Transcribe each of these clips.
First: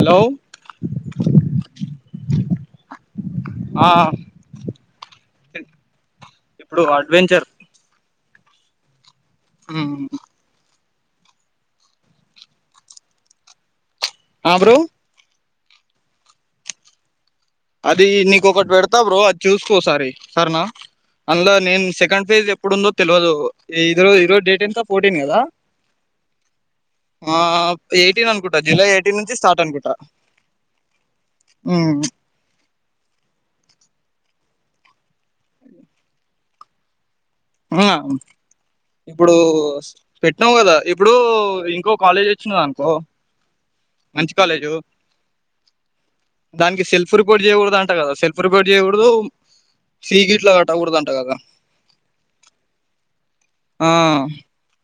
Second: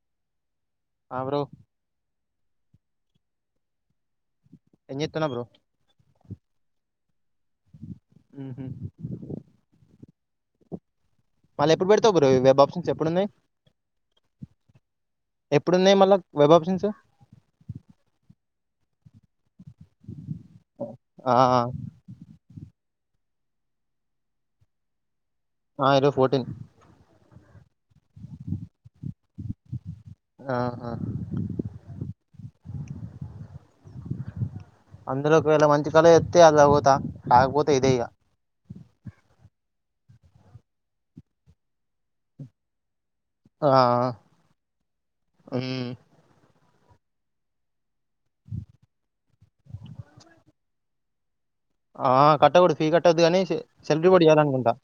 Hello ఆ bro ఆ ఏం జేత్తనావ్ బ్రో ఇప్పుడు అడ్వెంచర్ ఊహూ ఊమ్ మళ్ళ ఎప్పుడు పెడతావు బ్రో వెబ్ ఆప్షన్స్ ఎప్పుడున్నాయి ఆ బ్రో ఎప్పుడున్నాయి మళ్ళా వెబ్ ఆప్షన్సు అది నీకు ఒకటి పెడతా బ్రో అద్ చూసుకో ఓసారి సరెనా ఆ అందులో నేను సెకండ్ ఫేజ్ లో ఎప్పుడుందో తెల్వదు ఇది రో ఈరోజు డేట్ ఎంత ఫోర్టీన్ కదా ఆ ఈ రోజు ఫోర్టీన్ ఆ ఎయిటీన్ అనుకుంటా జులై ఎయిటీన్ నుంచి స్టార్ట్ అనుకుంటా ఆ ఆ ఊ అందులో ఒకవేళ మంచి కాలేజ్ ఒత్తే అందులో పోతా కాకపోతే ఇదే ఇక [unintelligible] ఇప్పుడు పెట్టినావు కదా ఇప్పుడు ఇంకో కాలేజ్ వచ్చింది అనుకో ఆ మంచి కాలేజు ఉమ్ దానికి సెల్ఫ్ రిపోర్ట్ చేయకూడదు అంట కదా సెల్ఫ్ రిపోర్ట్ చేయకూడదు సీ గిట్లా గట్టకూడదంట కదా ఆ కట్టకూడదు ఫీ కట్టద్దు కానీ సెలైఫ్ ఆ రిపోర్ట్ చేయాలనుకుంటా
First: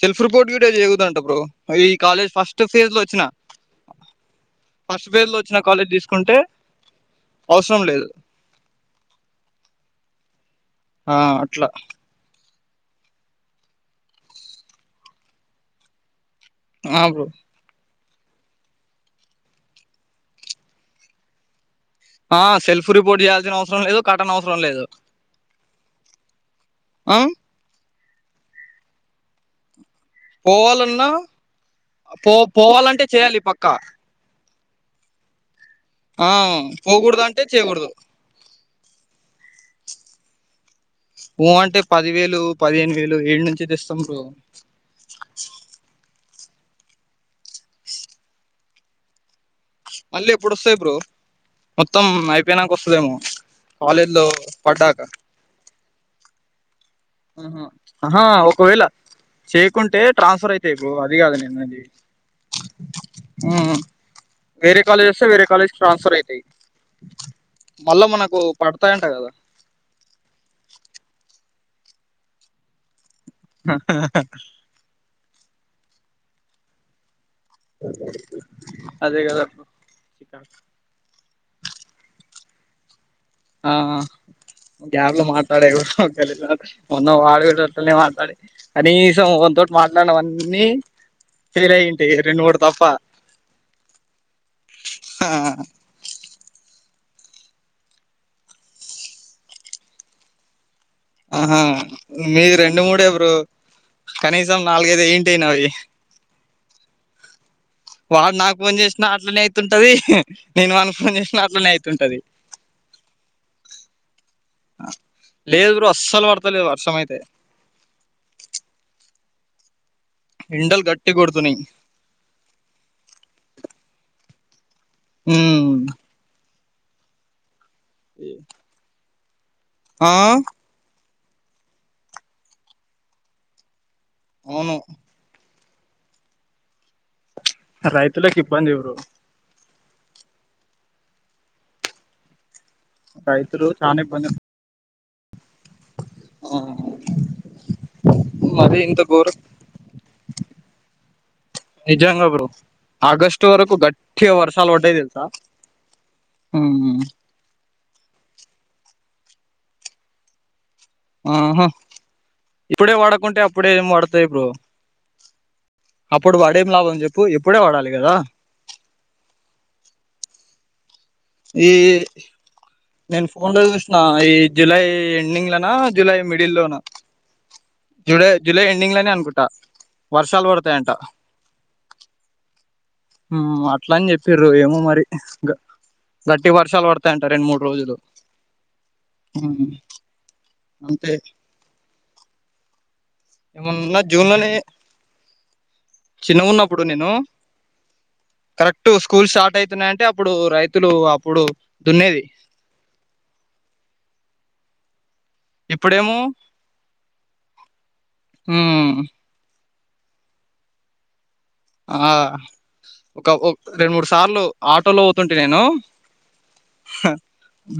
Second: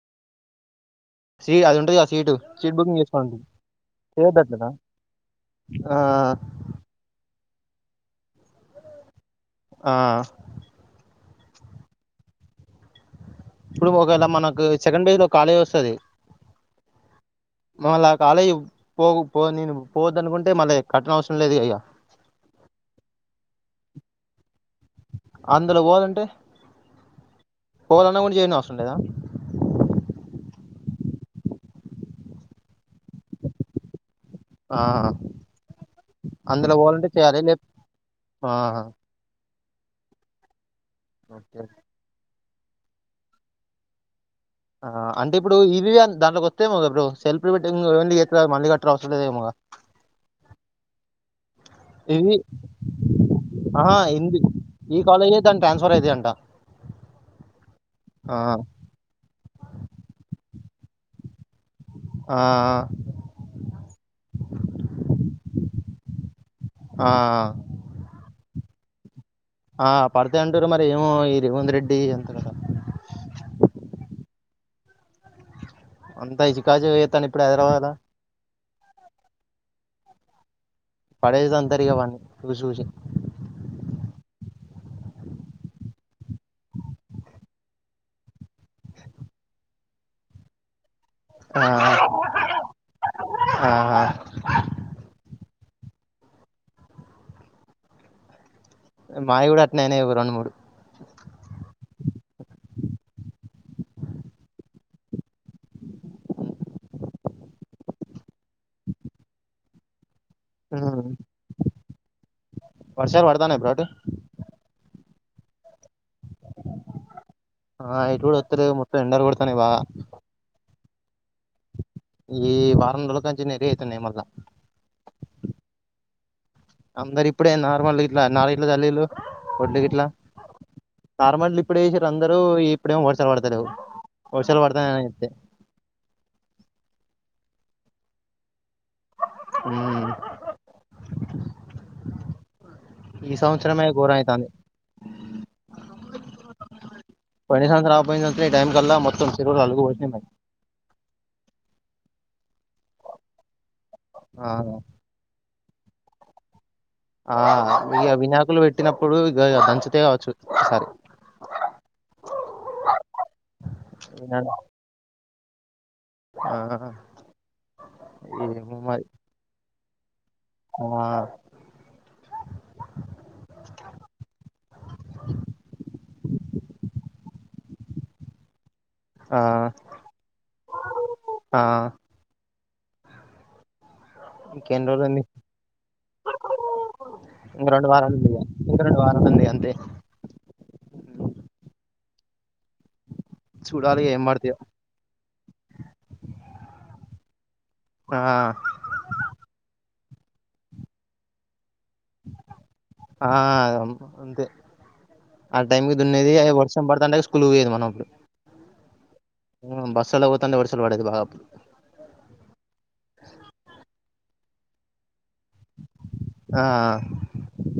సెల్ఫ్ రిపోర్ట్ వీడియో చేయగుతంట బ్రో, సీ అది ఈ ఉంటది కదా college seat first seat phase booking లో వచ్చినా చేసుకోవాలంటది చేయొద్దట్లనా ఫస్ట్ ఫేస్ లో వచ్చిన కాలేజ్ ఆ తీసుకుంటే, అవసరం లేదు. ఆ ఆ అట్ల ఇప్పుడు ఒకవేళ మనకు సెకండ్ ఫేస్ లో కాలేజ్ వస్తది. నాకు మల్ల ఆ కాలే పోకు పోనీరు, పోవద్దనుకుంటే మళ్ళీ ఇగ కట్టనవసరం లేదు గద ఇగ ఆ సెల్ఫ్ రిపోర్ట్ చేయాల్సిన అవసరం లేదు, కట్టనవసరం లేదు. అందులో పోవలంటే, ఆ పోవలన్నా గుడా చేయనివసరం లేదా? పోవాలన్నా పో పోవాలంటే చేయాలి పక్క. ఆ ఆ పోకూడదు అంటే చేయకూడదు. ఆహ పో ఓకే. అంటే పదివేలు, పదిహేను వేలు, ఏడు నుంచి తెస్తాం బ్రో? ఆ అంటే ఇప్పుడు ఇవి అం దాంట్లోకి వస్తే ఏమో కదా బ్రో, సెల్ఫ్ మీటింగ్ చెత్తదట మళ్ళీ కట్టనవసరం లేదేమోగ మళ్ళ ఎప్పుడొస్తయి బ్రో మొత్తం ఇవి అయిపోయినంక వస్తదేమో, ఆహా కాలేజ్ లో ఇంది ఈ పడ్డాక కాలేజే దాని ట్రాన్స్ఫర్ అయితయ్ అంట. ఆహ ఆహా ఆ ఒకవేళ చేయకుంటే ట్రాన్స్ఫర్ అయితాయి బ్రో, అది కాదు నేను అన్నది ఆ ఆ వేరే కాలేజ్ వస్తే, వేరే కాలేజ్ ట్రాన్స్ఫర్ అవుతయి ఆ మళ్ళా మనకు పడతాయంట కదా. ఆ పడితే అంటరు మరి ఏమో ఈ రేవంత్ రెడ్డి అంత కదా. అంతా ఇజి కాజు ఐతాన్నయ్ అదే కదా చిక పడేది తంతరిగా వాన్ని చూసి చూసి ఆ గాల్లో మాట్లాడేది కలిన్న మొన్న వాడుగిన అట్లనే మాట్లాడి అనీసం వంతోటి మాట్లాడవన్నీ ఆ ఫీర అయింటి రెండు మూడు తప్ప, ఆ ఆ మాయి గుడ అట్నే అయినయి ఒక రెండు మూడు ఆహా మీరు రెండు మూడే బ్రో, కనీసం నాలుగైదు అయింటై నావి వాడు నాకు ఫోన్ చేసిన అట్లనే అయితుంటది నేను వానికి ఉమ్. ఫోన్ చేసిన అట్లనే అయితుంటది. వర్షాలు పడతాన్నాయ బ్రో అటు ఆ లేదు బ్రో అస్సలు పడతలేదు వర్షం అయితే. ఆ ఇట్ గుడ వత్తలే మొత్తం, ఎండల్ కొడతన్నయ్ బాగా ఎండల్ గట్టిగ్ కొడుతున్నయ్ ఈ వారం రోజుల కాంచి నేరే అవుతున్నయి మళ్ళా ఉమ్ అందరు ఇప్పుడే నార్మల్ గిట్ల నారు గిట్ల జల్లీలు, ఒడ్లు గిట్ల. ఆ నార్మల్లీ ఇప్పుడే ఏసిర్రు అందరూ, ఇప్పుడేమో వర్షాలు పడతలేవ్, వర్షాలు అవును పడతానిత్తే రైతులకు ఇబ్బంది బ్రో ఉమ్ ఈ రైతులు సంవత్సరమే చాలా ఇబ్బంది ఘోరమైతాంద్. ఆ పోయిని సంవత్సరం ఆపోయిన్దంటే ఈ టైమ్ మరి కల్ల ఇంత మొత్తం, ఘోరం చెరువులు అలుగుబట్టినయ్. నిజమ్గా బ్రో ఆగస్ట్ వరకు గట్టిగ ఆ వర్షాలు వడ్డాయి తెల్సా. హు ఆ ఆ ఆ ఇగ వినాకులు పెట్టినప్పుడు ఇగ దంచుతాయ్ గావచ్చు [unintelligible] సారి ఆ హా ఇప్పుడే వాడకుంటే అప్పుడేమ్ వడతాయి బ్రో వినాయక అప్పుడు ఆ వాడేం లాభం జెప్పు ఇప్పుడే వడాలి గదా కో ఆ ఈ నేన్ ఫోన్ల్ల చూస్న ఈ జూలై ఎండింగ్లనా జూలై మిడిల్ల్లోనా జూలై జూలై ఎండింగ్లనే ఆ అనుకుట్టా వర్షాల్ పడతయంట ఆ ఆ మ్ అట్లన్ చెప్పిర్రు ఏమో ఇంకెన్ని మరి రోజులు ఉంది గ గట్టి వర్షాల్ పడతఅన్ట రెన్, మూడు ఇంక రెండు రోజులు వారాలు ఉంది ఇగ ఇంక రెండు వారాలు ఉంది హ్మూఁ అంతే అంతే ఏమనున్నా చూడాలి ఏం జూన్లోనే పడతాయో చిన్న గున్నప్పుడు నేనూ ఆ కరె క్ట్ స్కూల్ స్టార్ట్తున్నాయన్టే అప్పుడు రైతులు అప్పుడు దున్నేది ఆ అదమ్మ ఆన్న్తే ఆ టైం కి ఇప్పుడేమో దున్నేది [unintelligible] వర్షం బడతండేది స్కూల్కు [unintelligible] యేది మనం అప్పుడు. ఉమ్ ఆమ్ బస్సులో పోత [unintelligible] వర్షలు పడేది బాగా అప్పుడు ఆ ఒక ఓ రెండు, మూడు సార్లు ఆటోలో ఓతున్టి నేను. ఆ ఆ ఆ హ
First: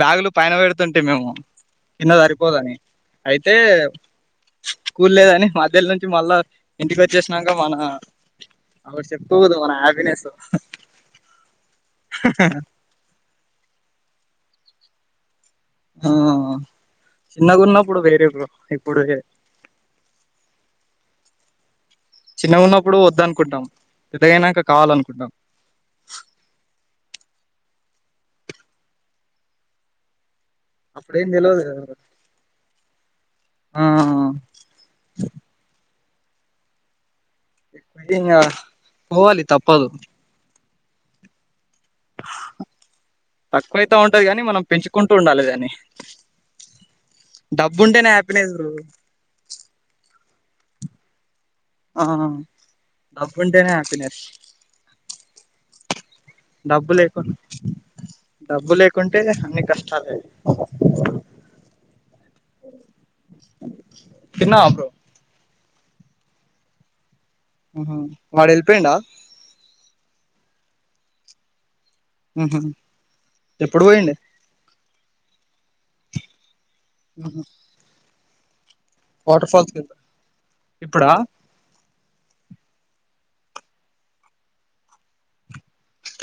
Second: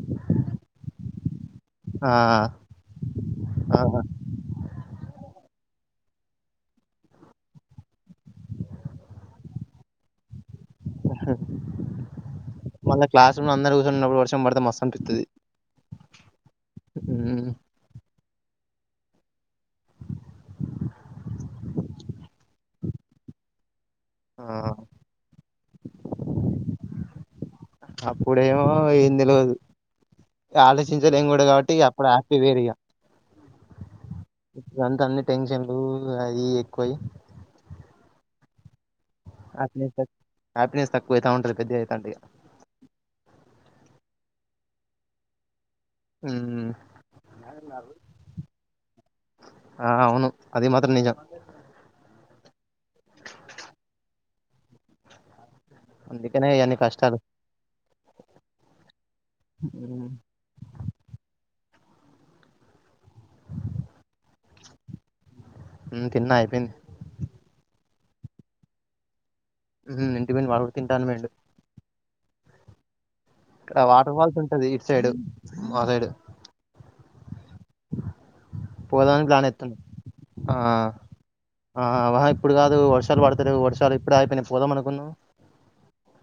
బ్యాగులు పైన పెడుతుంటిమ్ మేము కింద ఆ సరిపోదని అయితే ఆ ఐతే కూల్ లేదని మధ్యల్నుంచి మళ్ళా ఇంటికోచ్చేస్నాంక మనా అపుడు సేప్పు గదు మన హ్యాపీనెస్సు. మళ్ళ క్లాస్ రూమ్లో అందరూ కుసున్నప్పుడు వర్షం పడితే మస్సనిపిత్తది హ ఆ ఆ చిన్నగున్నప్పుడు వేరే బ్రో ఇప్పుడు వేరే చిన్నగ ఉన్నప్పుడు వద్దన్కుంటాం, ఆ పెద్దగయినాక కావాలన్కుంటాం. అప్పుడేమో ఏం తెల్వదు ఆలోచించలేమ్ అప్పుడేం గుడ, తెలవదు గవట్టిగ కదా అప్పుడు హ్యాపీ వేరిగా. ఆ ఇప్పుడంతా అన్ని టెన్షన్లు అయి ఎక్కువయి మ [unintelligible] ఇంగా పోవాలి తప్పదు హ్యాపీనెస్తక్ హ్యాపీనెస్ తక్కువైతవున్టది పెద్దగాయితంటె తక్కువైతాన్టది గని మనం పెంచుకుంటూ ఉండాలే దాన్ని మ్మ్ డబ్బున్టేనే హ్యాపీనెస్ బ్రో ఆ అవును అది మాత్రం నిజం ఆ ఆ డబ్బున్టేనే హ్యాపీనెస్ అందుకనే ఇయన్ని డబ్బు కష్టాలు లేకున్, డబ్బు లేకుంటే అన్ని కష్టాలే. మ్మ్ తిన్నవ బ్రో ఉమ్ తిన్న అయిపేన్ది ఉహ వాడేల్పేన్డా ఉ హు ఇంటికి పోయిండు వాడు కూడా తిన్టా అని పోయిండు ఉహు ఇక్కడ ఎప్పుడు వాటర్ పోయిండు ఫాల్స్ ఉంటది ఇటు సైడు మా సైడు అండి పోదానికి ప్లాన్ ఏత్తన్నా కి వెళ్తా. ఆ ఇప్పుడా ఆ వాహా ఇప్పుడు కాదు వర్షాలు పడతలేవు వర్షాలు ఇప్పుడే ఆగిపోయినాయి పోదాం అనుకున్నాం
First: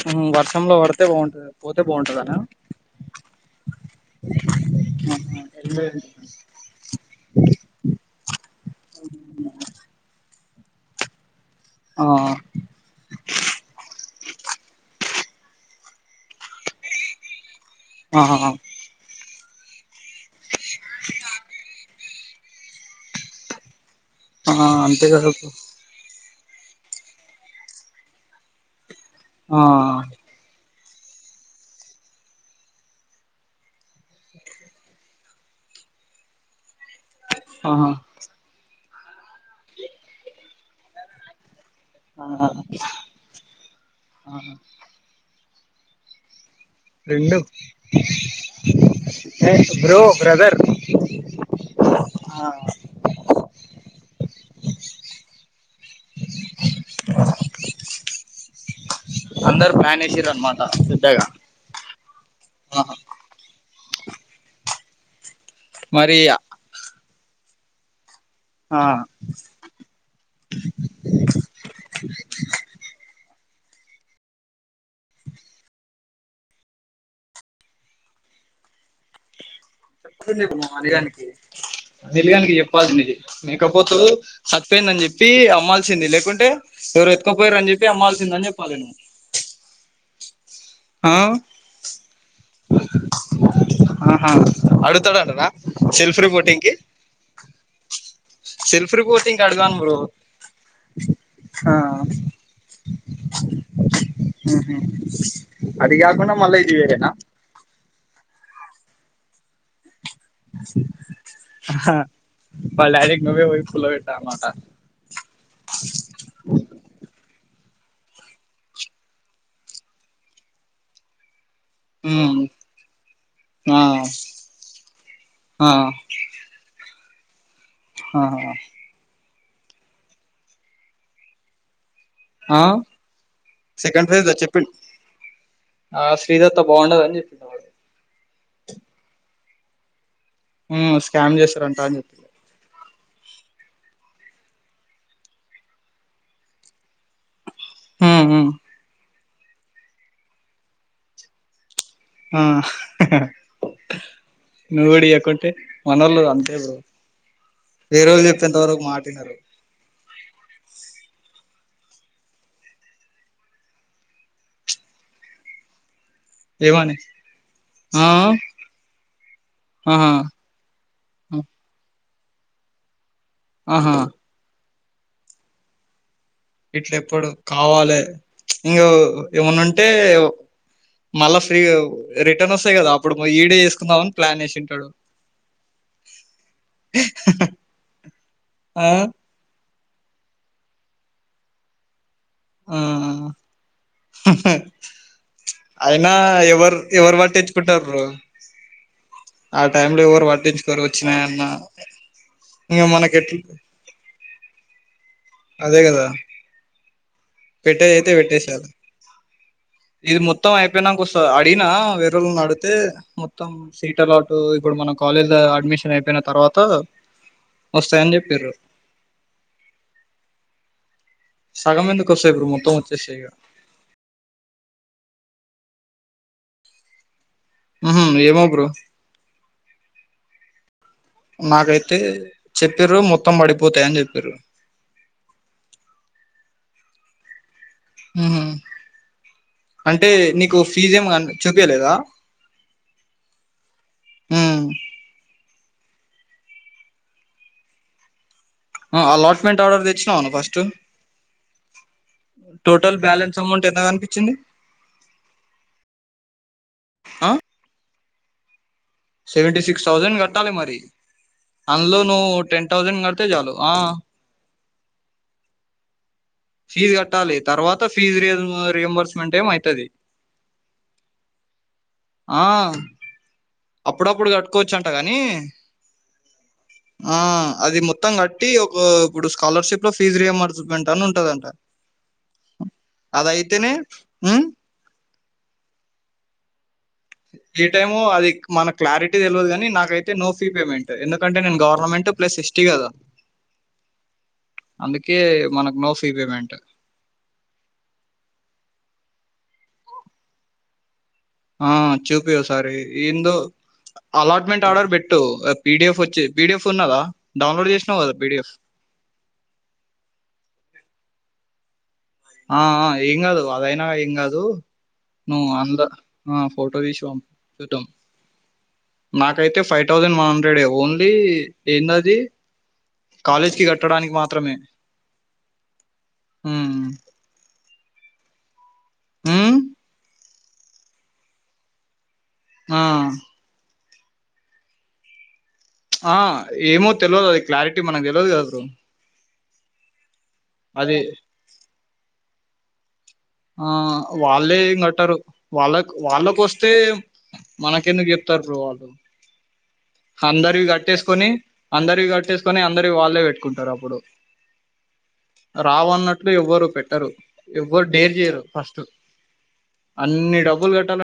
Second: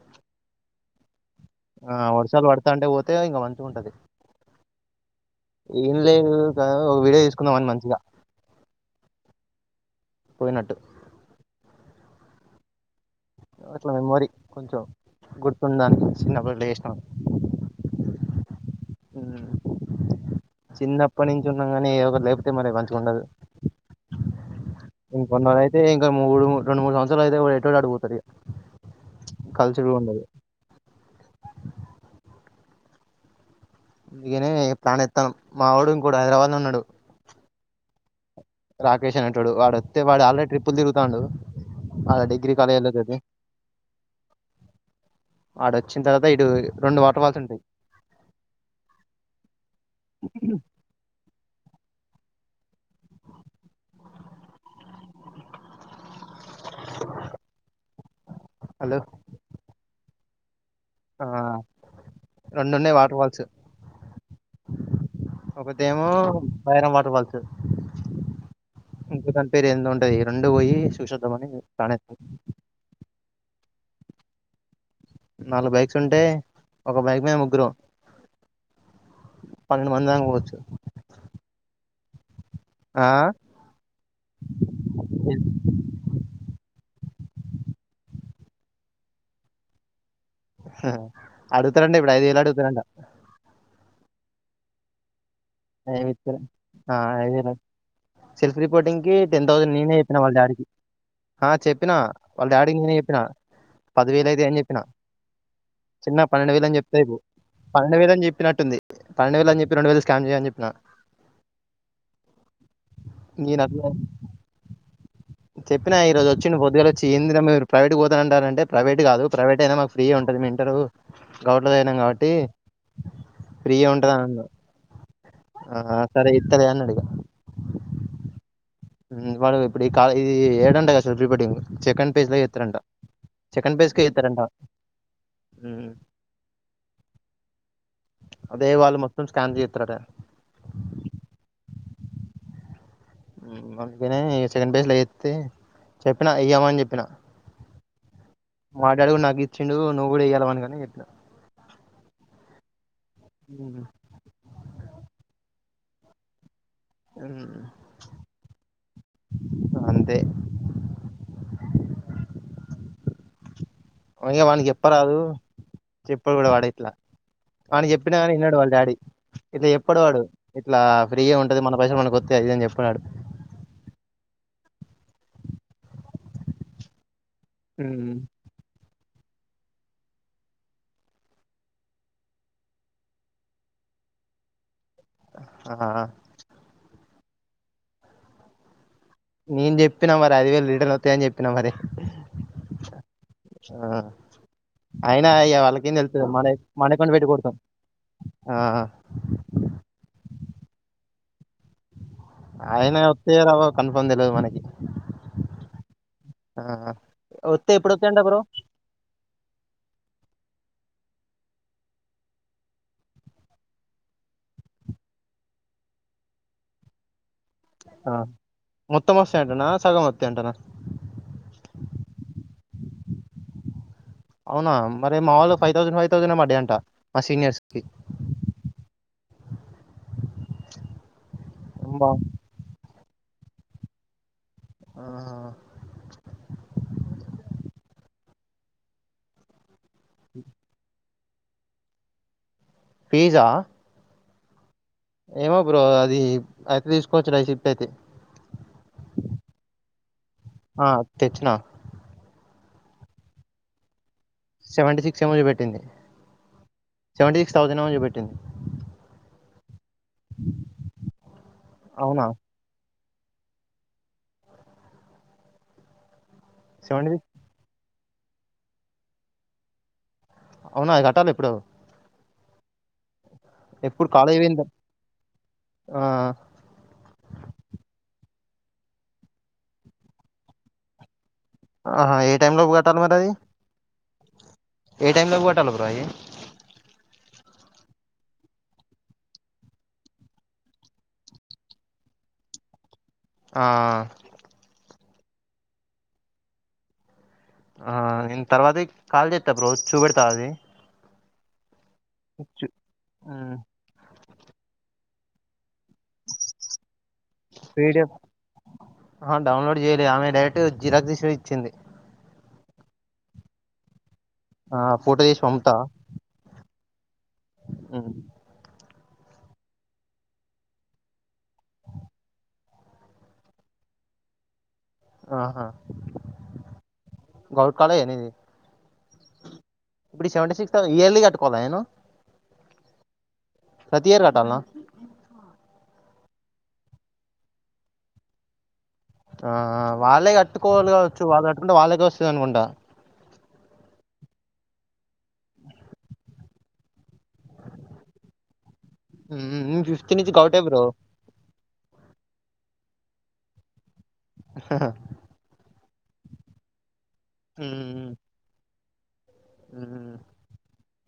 ఊ వర్షంలో పడితే బాగుంటది పోతే ఆ బాగుంటదనా వర్షాలు పడతాంటే పోతే ఇంకా మంచిగ ఉంటది, ఆహా ఏం వెళ్ళిపోయిండు లేదు [unintelligible] ఒక వీడియో తీసుకుందామని మంచిగా, పోయినట్టు ఆ అట్లా మెమోరీ కొంచెం గుర్తుండదానికి చిన్నప్పుడు వేశినం. ఆహాహా చిన్నప్పటి నుంచి ఉన్నా కానీ ఏ ఒకటి లేపు అయితే మరి మంచిగా ఉండదు ఆ అంతే కాదు ఏ ఇంకా మూడు రెండు మూడు సంవత్సరాలు ఆగితే ఎటోడు అటే పోతాడు ఇక, ఆ కలిసేది కూడా ఉండదు. ఇక నేనే ప్లాను వేత్తాం, మా వాడు ఇంకోడు హైదరాబాద్ లో ఉన్నడు. ఆహ రాకేష్ అనేటోడు, వాడు వస్తే వాడు ఆల్రెడీ ట్రిప్పులు తిగుతాండు. అ ఆ డిగ్రీ కాలేజ్ లో చదివి ఆ ఆడొచ్చిన తర్వాత ఈడు రెండు బ్రో బ్రదర్ హలో అందరు ప్లానేసిన్రు అన్నమాట ఆ రెండున్నాయి వాటర్ ఫాల్స్ ఒకటి ఏమో మరి ఆ భైరం వాటర్ ఫాల్స్, ఇంకోదాని పేరు ఏందో ఉంటది. రెండూ పోయి చూసొద్దమని ప్లాన్ నాలుగు బైక్స్ ఉంటే, ఒక బైక్ మీద ముగ్గురం పన్నెండు మంది దాకా చెప్పలేదు పోవచ్చు మామా అనిల్ గానికి, అనిల్ గానికి చెప్పాల్సింది ఆ? ఇది. మేకపోతు చచ్చిపోయిందని చెప్పి అమ్మాల్సింది, లేకుంటే ఎవరో ఎత్తుకుపోయారని చెప్పి అమ్మాల్సిందని చెప్పాలని హా ఆ అడుగుతాడంట, ఇప్పుడు ఐదువేలు అడుగుతాడంట. ఆహా అడుగుతాడంటనా సెల్ఫ్ ఏవిత్తరు, రిపోర్టింగ్ కి ఆ ఐదు వేలు సెల్ఫ్ రిపోర్టింగ్ కి టెన్ థౌజండ్ నేనే ఇత్తన్నా వాళ్ళ డాడీకి ఆ చెప్పినా, వాళ్ళ డాడీకి నేనే చెప్పినా పదివేల అయితయి అని చెప్పిన, అది చిన్నగ కాకుండా పన్నెండు మళ్ళా వేలు ఇది అని చెప్తే వేరేనా అయిపోవు పన్నెండు వేలని చెప్పినట్టుంది, పన్నెండు వేలని చెప్పి రెండువేలు స్కామ్ చే అహ్హా, వాళ్ళ డాడికి నువ్వే నేను పోయి పుల్ల పెట్టాలన్నమాట. చెప్పినా, ఈరోజు వచ్చిండు పొద్దుగాల వచ్చి ఏందిరా మీరు ప్రైవేటుకి పోతానంటారంటే, ప్రైవేట్ కాదు ప్రైవేట్ అయినా మాకు ఫ్రీయే ఉంటది, మేము ఇంటరు గౌట్ లో చదివినాం కాబట్టి, ఉమ్ ఆ ఫ్రీయే ఉంటది అనన్నం ఆ సరే ఇత్తలే అన్నాడు ఇగ ఆహా వాడు ఇప్పుడు ఈ కాలే ఈ ఏడంట కదా సెల్ఫ్ రిపోర్టింగ్, సెకండ్ ఫేజ్ లో ఆ ఇస్తారంట, సెకండ్ ఫేజ్ కే ఇత్తారంట ఆ శ్రీదత్త బాగుండదని చెప్పినడు వాడు అదే వాళ్ళు మొత్తం స్కాన్ చేస్తారట ఊ స్కామ్ చేస్తారంటా అని చెప్పి అందుకనే ఇగ సెకండ్ ప్లేస్ లో ఎత్తే చెప్పినా ఇయ్యామని చెప్పినా ఉ ఊ మా డాడీ కూడా నాకు ఇచ్చిండు నువ్వు కూడా ఇయ్యల వాని కని చెపిన ఆ ఊ నువు కూడ ఇయకుంటే మన్నోళ్లు అంతే బ్రో ఉమ్. వేరే వాళ్ళు చెప్పి ఎంత వరకు మాటినారు అంతే ఒ ఇగ వానికి చెప్పరాదు ఎప్పడు కూడా వాడు ఇట్లా ఏమని ఆన ఆ చెప్పినా కాని వినడు వాళ్ళ డాడీ ఇట్లా ఎప్పడు ఆహా వాడు ఇట్లా ఫ్రీగా ఉంటది మన పైసలు మనకి కొస్తాయ్ అది ఇది అని చెపడువాడు ఆహా ఇట్ల ఎప్పుడు కావాలి ఉమ్. ప్చ్ ఇంకా ఏమన్నా ఉంటే మళ్ళా ఫ్రీ గా రిటర్న్ వస్తాయి కదా అప్పుడు ఈడే చేసుకుందాం అని ప్లాన్ చేసింటాడు ఆ ఆ నేను చెప్పినా మరి ఐదువేలు రిటర్న్ అతయని చెప్పినా మరి ఆ చ అయినా ఇగ వాళ్ళకేం అయినా తెలుతది మన ఎవరు మన కొండ ఎవరు పెట్టి కొడతాం పట్టించుకుంటారు బ్రో ఆ ఆ టైమ్ లో ఎవరు పట్టించుకోరు వచ్చినాయన్న ఇంక ఆయన మనకి ఎట్ వస్తేయ రావో కన్ఫామ్ తెలిదు మనకి అదే కదా ఆ వస్తే పెట్టేది ఎప్పుడు అయితే వస్తాయంట బ్రో పెట్టేసేయాలి ఇది మొత్తం అయిపోయినాక ఒస్తా అడిగిన వేరళ్ని అడితే మొత్తం సీట్ అలాటు ఇప్పుడు మన కాలేజ్ ల అడ్మిషన్ అయిపోయిన తర్వాత ఆ వస్తాయని చెప్పిరు మొత్తం అస్త అంటనా సగ మత్త అంటనా సగం ఎందుకు ఒస్తయ్ బ్రో మొత్తం వచ్చేసేక అవునా మరి మా వాళ ఫైథౌసండ్ ఫైవ్ థౌసండ్ ఏ పడి అంట మా సీనియర్స్ కి ఉహు ఎమో బ్రో నాకైతే అబ్బా చెప్పిరు మొత్తం పడిపోతాయని చెప్పిరు ఆ అంటే నీకు ఫీజ్ ఏమి గన్ చూపియలేదా పిజా ఉ ఏమో బ్రో అది అయితే తీసుకోవచ్చు రాసిప్ట్ అయితే అలాట్మెంట్ ఆర్డర్ తెచ్చినావ నువ్ ఫస్ట్ ఆ తెచ్చిన టోటల్ బ్యాలెన్స్ అమౌంట్ ఎంత కనిపించింది సెవెంటీ సిక్స్ ఏమో చూపెట్టింది ఆ సెవెంటీ సిక్స్ థౌసండ్ ఏమో చూపెట్టింది సెవెంటీ సిక్స్ థౌజండ్ కట్టాలి మరి అందులో అవునా నువ్వు టెన్ థౌసండ్ కడితే చాలు ఆ ఫీజ్ సెవెంటీ సిక్స్ కట్టాలి తర్వాత ఫీజ్ రియము రియంబర్స్మెంట్ ఏమో ఐతది అవునా అది కట్టాలి ఇప్పుడు ఆ ఎప్పుడు అప్పుడప్పుడు కాలేజ్ పోయిన త- కట్టుకోవచ్చంట గానీ ఆ, ఆ అది మొత్తం కట్టి ఒకా ఇప్పుడు స్కాలర్షిప్ లో ఫీజ్ రీయింబర్స్మెంట్ అని ఉంటదంట. ఆహా, ఏ టైంలోపు కట్టాలి మరి అది అదైతెనే హ్ము ఏ టైంలోపు కట్టాల బ్రో అయి ఏ టైమొ అది మనకు క్లారిటీ తెల్వదు గాని నాకైతే నో ఫీ పేమెంట్ ఎందుకంటే నేను గవర్నమెంట్ ప్లస్ ఎస్ టీ గదా ఆ అందుకే మనకు నో ఫీ పేమెంట్. ఆ నేను తర్వాతిక్ కాల్ చేత్తా బ్రో చూపెడుతా అది. ఆ చూపియి ఓ చూ- సారి ఏందో ఉమ్, అలాట్మెంట్ ఆర్డర్ పెట్టు పీడిఎఫ్ వచ్చి పీడిఎఫ్ ఉన్నదా డౌన్లోడ్ చేసినవు గదా పీడిఎఫ్. అహా డౌన్లోడ్ చేయలే ఆమె డైరెక్టు జిరాక్స్ తీసే ఇచ్చింది. ఆ ఆ ఏం గాదు అదైనా ఏం గాదూ ఆ, ఫోటో తీసి నువ్వు పంపుతా అందా ఆ ఫోటో తీశి పంప్ చూద్దాం ఉమ్, నాకైతే ఫై థౌజండ్ వన్ హండ్రెడే ఓన్లీ ఏందదీ. కాలేజ్ కి కట్టడానికి మాత్రమే ఆహా ఉమ్. గౌట్ కాలేజే నీది హ్ము ఇప్పుడు ఈ సెవెంటీ సిక్స్ థౌస్ ఇయర్లీ కట్టుకోవాలా నేను ఆ ప్రతి ఇయర్ కట్టాల్నా ఆ ఏమో తెల్వదు అది క్లారిటీ మనకు తెల్వదు గదా బ్రో ఆ ఆ వాళ్ళే కట్టుకోవాలి అది గావచ్చు వాళ్ళు కట్టుకుంటే వాళ్ళేకే వస్తది అనుకుంటా. ఆ వాళ్ళే ఏం కట్టరు వాళ్ళక్ వాళ్ళకు వస్తే. మనక్ ఎందుకు చెప్తారు బ్రో వాళ్ళు ఫిఫ్త్ నుంచి గౌటే అందరివి బ్రో కట్టేసుకొనీ. అందరివి కట్టేసుకొని అందరివి వాళ్ళే పెట్టుకుంటారు అప్పుడు. రావు అన్నట్లు ఎవ్వరు పెట్టరు ఎవ్వర్ హ్మ్. ఇయరు ఫస్టు హ్మ్. అన్ని డబ్బులు కట్టాల